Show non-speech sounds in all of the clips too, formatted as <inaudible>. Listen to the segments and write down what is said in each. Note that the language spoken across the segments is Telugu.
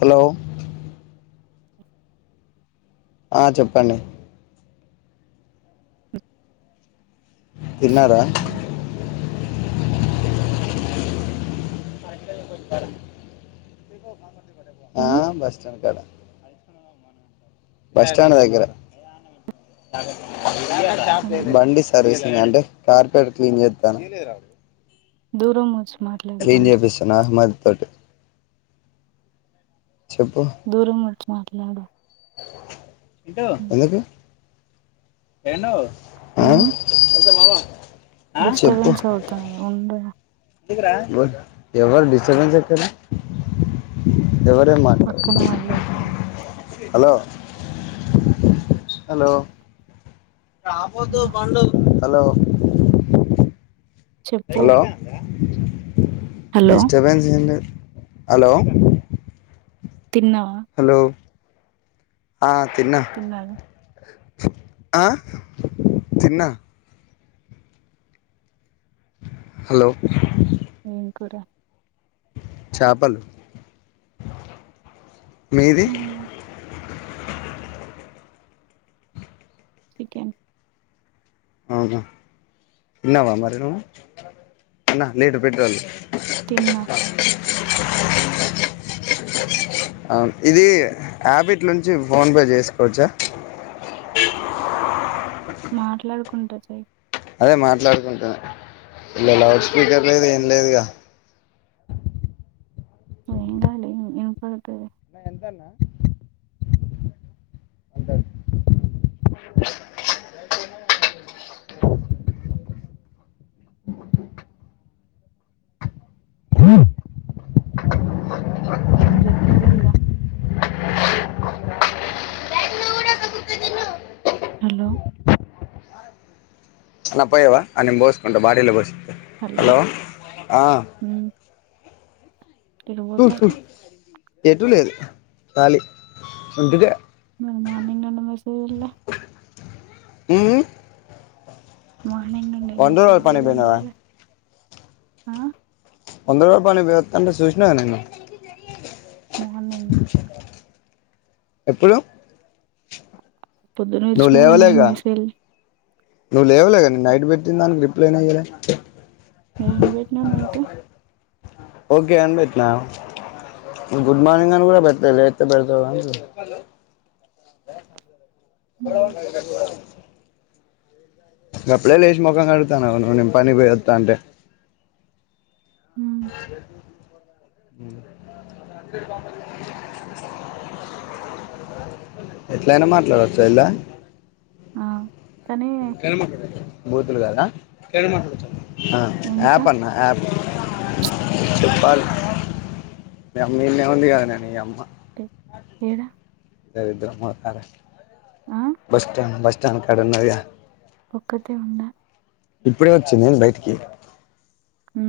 హలో ఆ చెప్పండి కనాడా ఇక్కడ వేరే పదాన్ని ఇచ్చారు. వాయిస్ టైపింగ్ లో వేరే పదం ఉంది. తిన్నారా. అని <inaudible> ఆ ఉమ్ బస్ స్టాండ్ కడ బస్టాం దగ్గర ఎందుకు బండి సర్వీసుంగ్ అంట కార్పెట్ క్లీన్ చేస్తాను దూరముజ ఫ పస్ అహ్మద్ తోటే చెప్పు దూరం ము మాట్లాడు ఏంట ఎందుకు ఏను ఆ చెప్పు డిస్టర్బన్స అత ఉ ఎవరు డిసర్బన్స్ ఎక్కర ఎవరే మంట పక్కన వాళ్ళయి హలో హలో రాబోదు ఇగో పండు హలో చెప్పు హలో <inaudible> హలో డిస్టర్బెన్స్ ఏమిల్డు హలో తిన్న హలో ఆ తిన్న తిన్నాను ఆ చిన్నా హలో ఏం కూర చేపలు మీది ఉమ్ చికెన్ అవునా ఎన్నావా మరి నున్నా లేలీట పెట్రోల్ తిన్నా ఇది యాపిట్లో నుంచి ఫోన్పే చేసుకోవచ్చా మాట్లాడుకు ఉండజాయి అదే మాట్లాడుకుంటును ఇలా లౌడ్ స్పీకర్ లేదు ఏం లేదుగా వయ కాాల ఇప్పు అ ఎంత అన్నా అంటే ఏేం చెప్తాల ఇంకా హలో అన్న పోయవా అ నేను పోస్సుకుంటా బడీలో పోసు హలో ఆ తరుపోతారు చెట్టు లేదు ఖాలీ ఉందుకే మరి మార్నింగ్ నుండి మెసేజ్ చేయలే ఈ మ వంద ర రలు పనిపోనావా ఆ పంద్ర వ పంట సూష్న్నా మోహన ఎప్పుడు పొద్దున నువ్వు వెలిసినవు కానీ ఏం లేవలేగా మెసేజ్ నువ్వు లేవలేగాని నైట్ పెట్టిన దానికి రిప్లైన్ అయ్యలే న వేట్న నత ఓకే అని పెట్నా గుడ్ మార్నింగ్ అని కూడా పెట్టతతే పెడతా కప్పుడే లేచి ముఖంగా కడుతానువు ను నేను పని పోయస్తా అంటే ఉమ్ ఎట్లయినా మాట్లాడవచ్చు ఇలా ఆ కానీ బూతులు కాదా క మాట్లాడుతారు ఆ ఇంకా ఆప్ అన్నా ఆప్ చెప్పాలి మీ అమ్మ ఇన్న ఉంది కద నను అమ్మ ఏడా దరద్ర మార ఆ బస్ స్ట్యాండ్ బస్ స్టాండ్ కడన్న ఒక్కతే ఉన్న ఇప్పుడే వచ్చిందిను బయటికి హ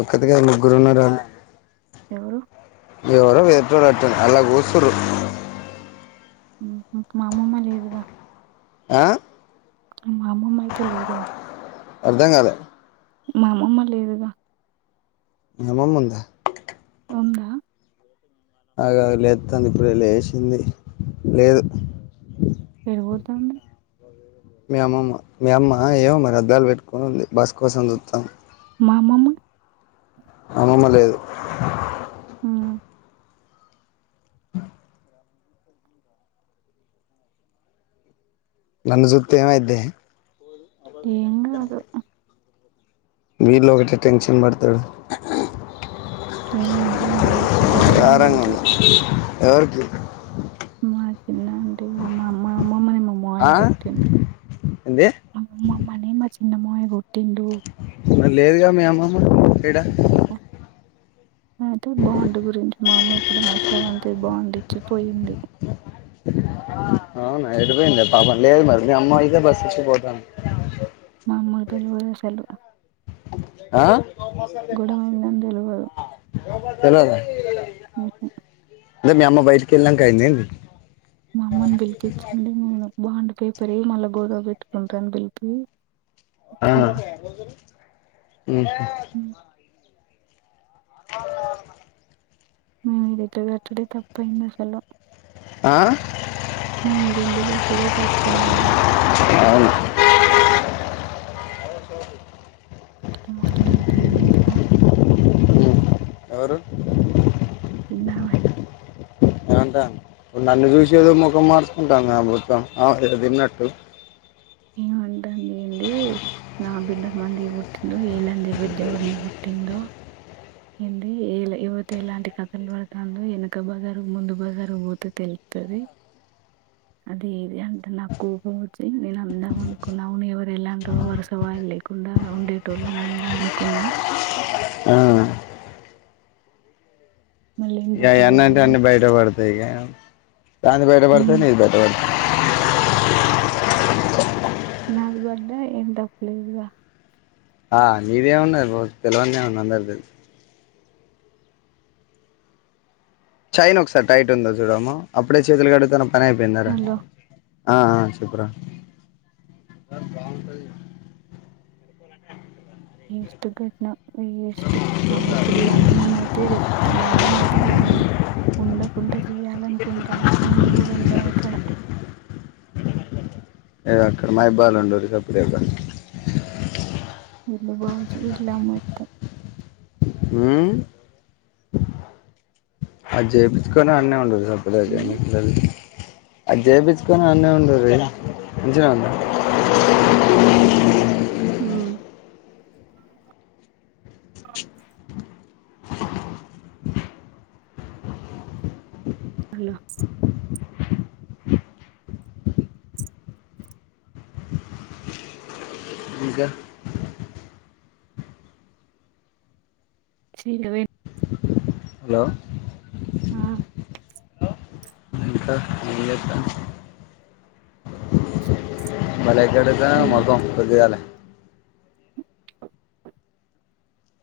ఒకక్కతిగా ముగ్గురు ఉన్నారు ఎవరు ఎవరో ఎదుోడట్టను అలా కూసురు ఇంక మా అమ్మమ్మ లేదుగా ఆ మా అమ్మమ్మయితే లేదుగా అర్ధం కాలే మా అమ్మమ్మ లేదుగా మీ అమ్మమ్మ ముందా ఉంద అగా లేాను ఇప్పుడు లేసింది లేదు పెరిపోతాంది మీ అమ్మమ్మ మీ అమ్మ ఏమో మరి అద్దాలు పెట్టుకొని ఉంది బస్ కోసం చూస్తాం మా అమ్మమ్మ అమమ్మ లేదు హ ఆ నన్న చూత ఏమయిద్దే ఏంగా గదు వీళ్ళ ఒకటే టెన్షన్ పడతాడు ఏమంటా అంత తెలి గొడవైంది ఇంట్లో ఎరుకి మా చిన్న అంట అమ్ అమ్మ అమ్మమ్మ నిమ్మ అమ్మయ ఆ ఏంది గతుందిమ్మ్మమ్మ నిమ్ మా చి ఇ మ ఎ గొ రడు మరి లేదుగా మీ అమ్మమ్మ ఇక్కడ ఓ అయితే బాగుంటంది గురించి మామూ ఇప్పుడు అవసరం అంత బాగుందిడించి పోయింది అవునా అడిపోయింది పాపం లేదు మరి మీ అమ్మయితే బస్ ఇచ్చిపోతాను మా అమ్మ కి రపలు కూడా సల్ మసాల గొడవైందని తెలాదా ఆఓహా అదే మీ అమ్మ బయటికి వెళ్ళాం అయిందండి మా అమ్మని బిలికి ఇచ్చిండడి నేను బాగుండు పేపర్ మళ్ళా గోదా పెట్టుకుంటారను పిలిపి ఇ ఉ అ మేము ఇది తగాటుడే తప్పంద సలం ఆ మీేను ఇల్లు కట్టుడే తప్పయింది అవును ఇ మాట్లాడుతాడి ఎందు అవురు తిన్నావ ఏంటో ఇప్పుడు నన్ను చూసేదో ముఖం మార్చుకుంటాంది గా మొత్తం ఏదొ తిన్నట్టు ఏమంటాం లేండీ నా బిడ్డ మందిగి పుట్టిిందో ఏళ్ళంజె బిడ్డ ఎవనిగి పుట్టిిందో ఏంది ఏవతి ఎలాంటి కథలు పడుతాన్దో వెనక బజారు ముందు బజారు పోతే తెలుతది అది ఇది అంటే నా కోపం వచ్చి నేను అందాం అనుకున్న అవును ఎవరి ఎలాంటి వర్సవ ఇల్ కుండడా ఉండేటోళ్ళను అందాం అనుకున్నా ఆ మళ్ళీ ఇగ ఎందుకులే ఎన్నంటె అని అన్ని బయట పడతయి ఇగా ఆమె బయట పడుతే హ్మ్. నేను బయట బడుతా నాది బడ్డా ఏం తప్పలేదుగ ఆ నీదేం ఉన్నది పో తెలవంది ఏం ఉంది అందరికి తెలుసు చైన్ ఒకసారి టైట్ ఉందో చూడమ్మా అప్పుడే చేతులు కడుగుతానవ్ పనై పోయిందారా వాళ్ళు ఆ చెప్పురా ఏడుస్తూ పెట్టిన వేస్ట్ ఇప్పుడుమ్ నేనైతే చెప్తున్న మా అమ్మనైతే న ఉండకుంట చెయ్యాలనుకుంటాన నేను కూడ ఉండము ఇక్కడ ఏ అక్కడ మహబూబబాద్ లో ఉండుండ్రి సప్పుడుదేక ఇల్లు బాగు చేయించలే మా అత్త హ్మ్మ అది చేపిచ్చుకొని ఆడనే ఉండుండ్రి సప్పుడుదేక హ్మ్. ఎందుకు లొల్లి అది చేపిచ్చుకొని ఆడనే ఉండుండ్రి మంచిగ హ్మ్. హలో ఇంక శ్రీ రవీణ హలో ఆ ఇంక ఏంచేస్తానవ్ బలై ఏడుస్తానవ్ హ్మ్. మొఖం పొద్దుగాల్నే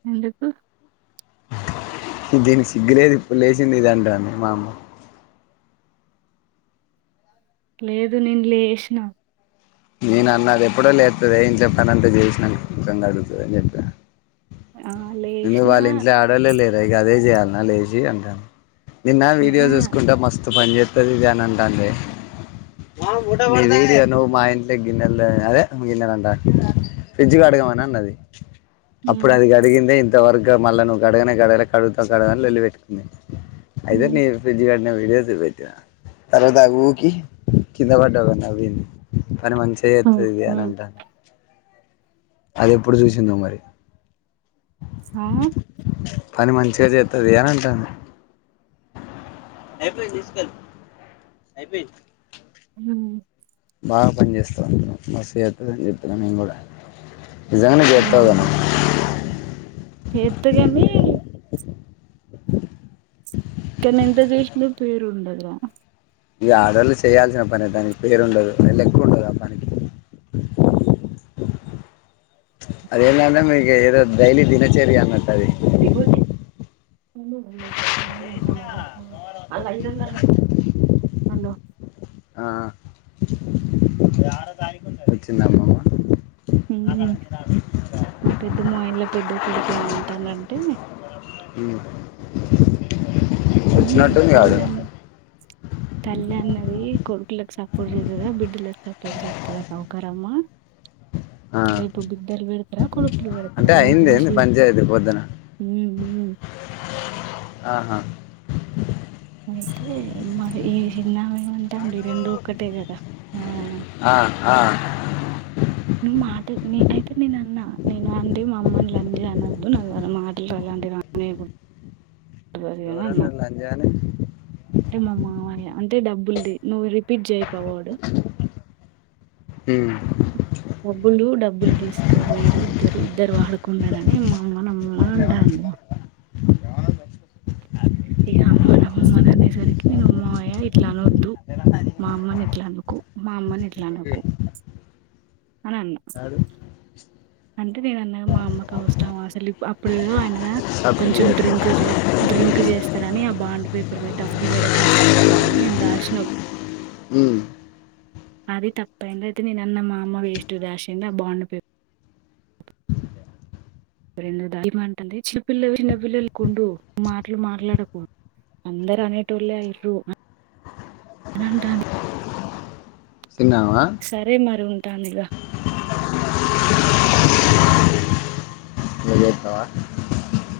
ఎందుకు దీనికి సిగ్గులేదు ఇప్పుడు లేచంది ఇది అంటాంది మా అమ్మ లేదు నేను లేశిన నేను అన్న అదె ఎప్పుడో లేస్తదే ఇంట్ల పని అంతా చేసినంక మొత్తం కడుగుతది అని చెప్పా ఆ! ఎందుకు వాళ్ళ లేశినా ఇంట్లో ఆడోల్లే లేరు ఇగ అదే చేయాల్నా లేచి అంటాం నిన్న వీడియో చూసుకుంట మస్తు పని చేస్తది ఇది అని అంటాంది ఇది నువ్వు మా ఇంట్లో గిన్నెలు అదే గిన్నెలు అంటా ఫ్రిడ్జ్ కడగమని అన్నది అప్పుడు ఉమ్, అది గడిగిందే ఇ వర్గా మళ్ళా నువ్వు గడగనే గడగ కడుగుతావ కడగవ అని లోళ్లి పెట్టుకుంది అయితే ఉమ్, నేను ఫ్రిజ్ కాడి <unintelligible> కింద బడ్డవు అని నవ్వింది కానీ మంచిగా ఉమ్, చేస్తుంది ఇది అని ఉమ్, అంటారు అది ఎప్పుడు చూసిందో మరి ఆ పని మంచిగా చేస్తది అని అంటా ఉ బాగా పని చేస్తాంట మస్తు చేస్తుంది అని చెప్తున్నా మేము కూడా నిజంగానే చేతవుకదా చెత్త గాని కానీ ఎంత చేసిన పేరుండదరా ఇగ ఆడాళ్ళు చేయాల్సిన పని దానికి పేరుండదు మళ లెక్క ఉండదు ఆ పనికి ఆది ఏంది అంటే ఏదో డైలీ దినచరి అన్నట్టు అది ఎగువకే అలా ఐదు వందలు. హలో ఆ వచ్చింద అమ్మమ్మ మా పెద్ద మావయ్య వల్ల పెద్ద కొడుకి ఏమంటానంటే ఉమ్ ఉమ్, వచ్చినట్టు కదు తల్లి అన్న తల్లి అన్నది కొడుకులకి సపోర్ట్ చేతదా బిడ్లకి సపోర్ట్ చేస్తాద అన్నావ్ డ మ్మ ఆ లేేటు బిడ్డలకు పెడతారా కొడుకులకు పెడతారా అంటే అయింది నోటిన ఏంది పంచాయతీ పొద్దున ఉమ్ ఉమ్ ఆహా అయితే మరి ఈ చిన్నమ ఏం అంటంది రెండు ఒక్కటే కదా ఆ ఆ ఆ నువ్వు మాట నీ అయితే నేను అన్నా నేను అంటే మా అమ్మను లంజ అనద్దు ననన్ను మాటలు అలాంటివి రానే ఎవరంట అంజను అే డబ్బుల్ది నువ్వు రిపీట్ చేయక అవాడు హ బ్బులు డబ్బులు తీసుకోవయరు ఇద్దరు ఇద్దరు ఇద్దరు వా ఆడుకున్నారని మామనమను ఇక అమ్మన అమ్మమ్మని అనేసరికి నేను అమ్మా ఇట్లా అన వద్దు మా అమ్మని ఇట్లా అనకు మా అమ్మని ఇట్లా అనకు అని అన్నా అంటే నేన అన్న మా అమ్మకు అవసరం అసలు అప్పుడు ఏదో ఆయన సబ్ కొంచెం క్లియర్. డ్రింక్ డ్రింక్ చేస్తాడని ఆ బాండ్ పేపర్ మీద డబ్బు లేడ ఖర్చు చేస్తాడు అని మేము రా్రాసినాం ఉమ్. అది తప్ప ఏంటయితే నేనన్న మా అమ్మ వేస్ట్ డ్యాష్ కింద బాండ్ ఎంటంది చిన్నపిల్లలు చిన్నపిిల్లలు కొండు మాటలు మాట్లాడకు అందరు అనేటోళ్ళ ఇర్రు అ అంట తిన్నావా సరే మరి ఉం ానీలా <unintelligible> లగేత్తవా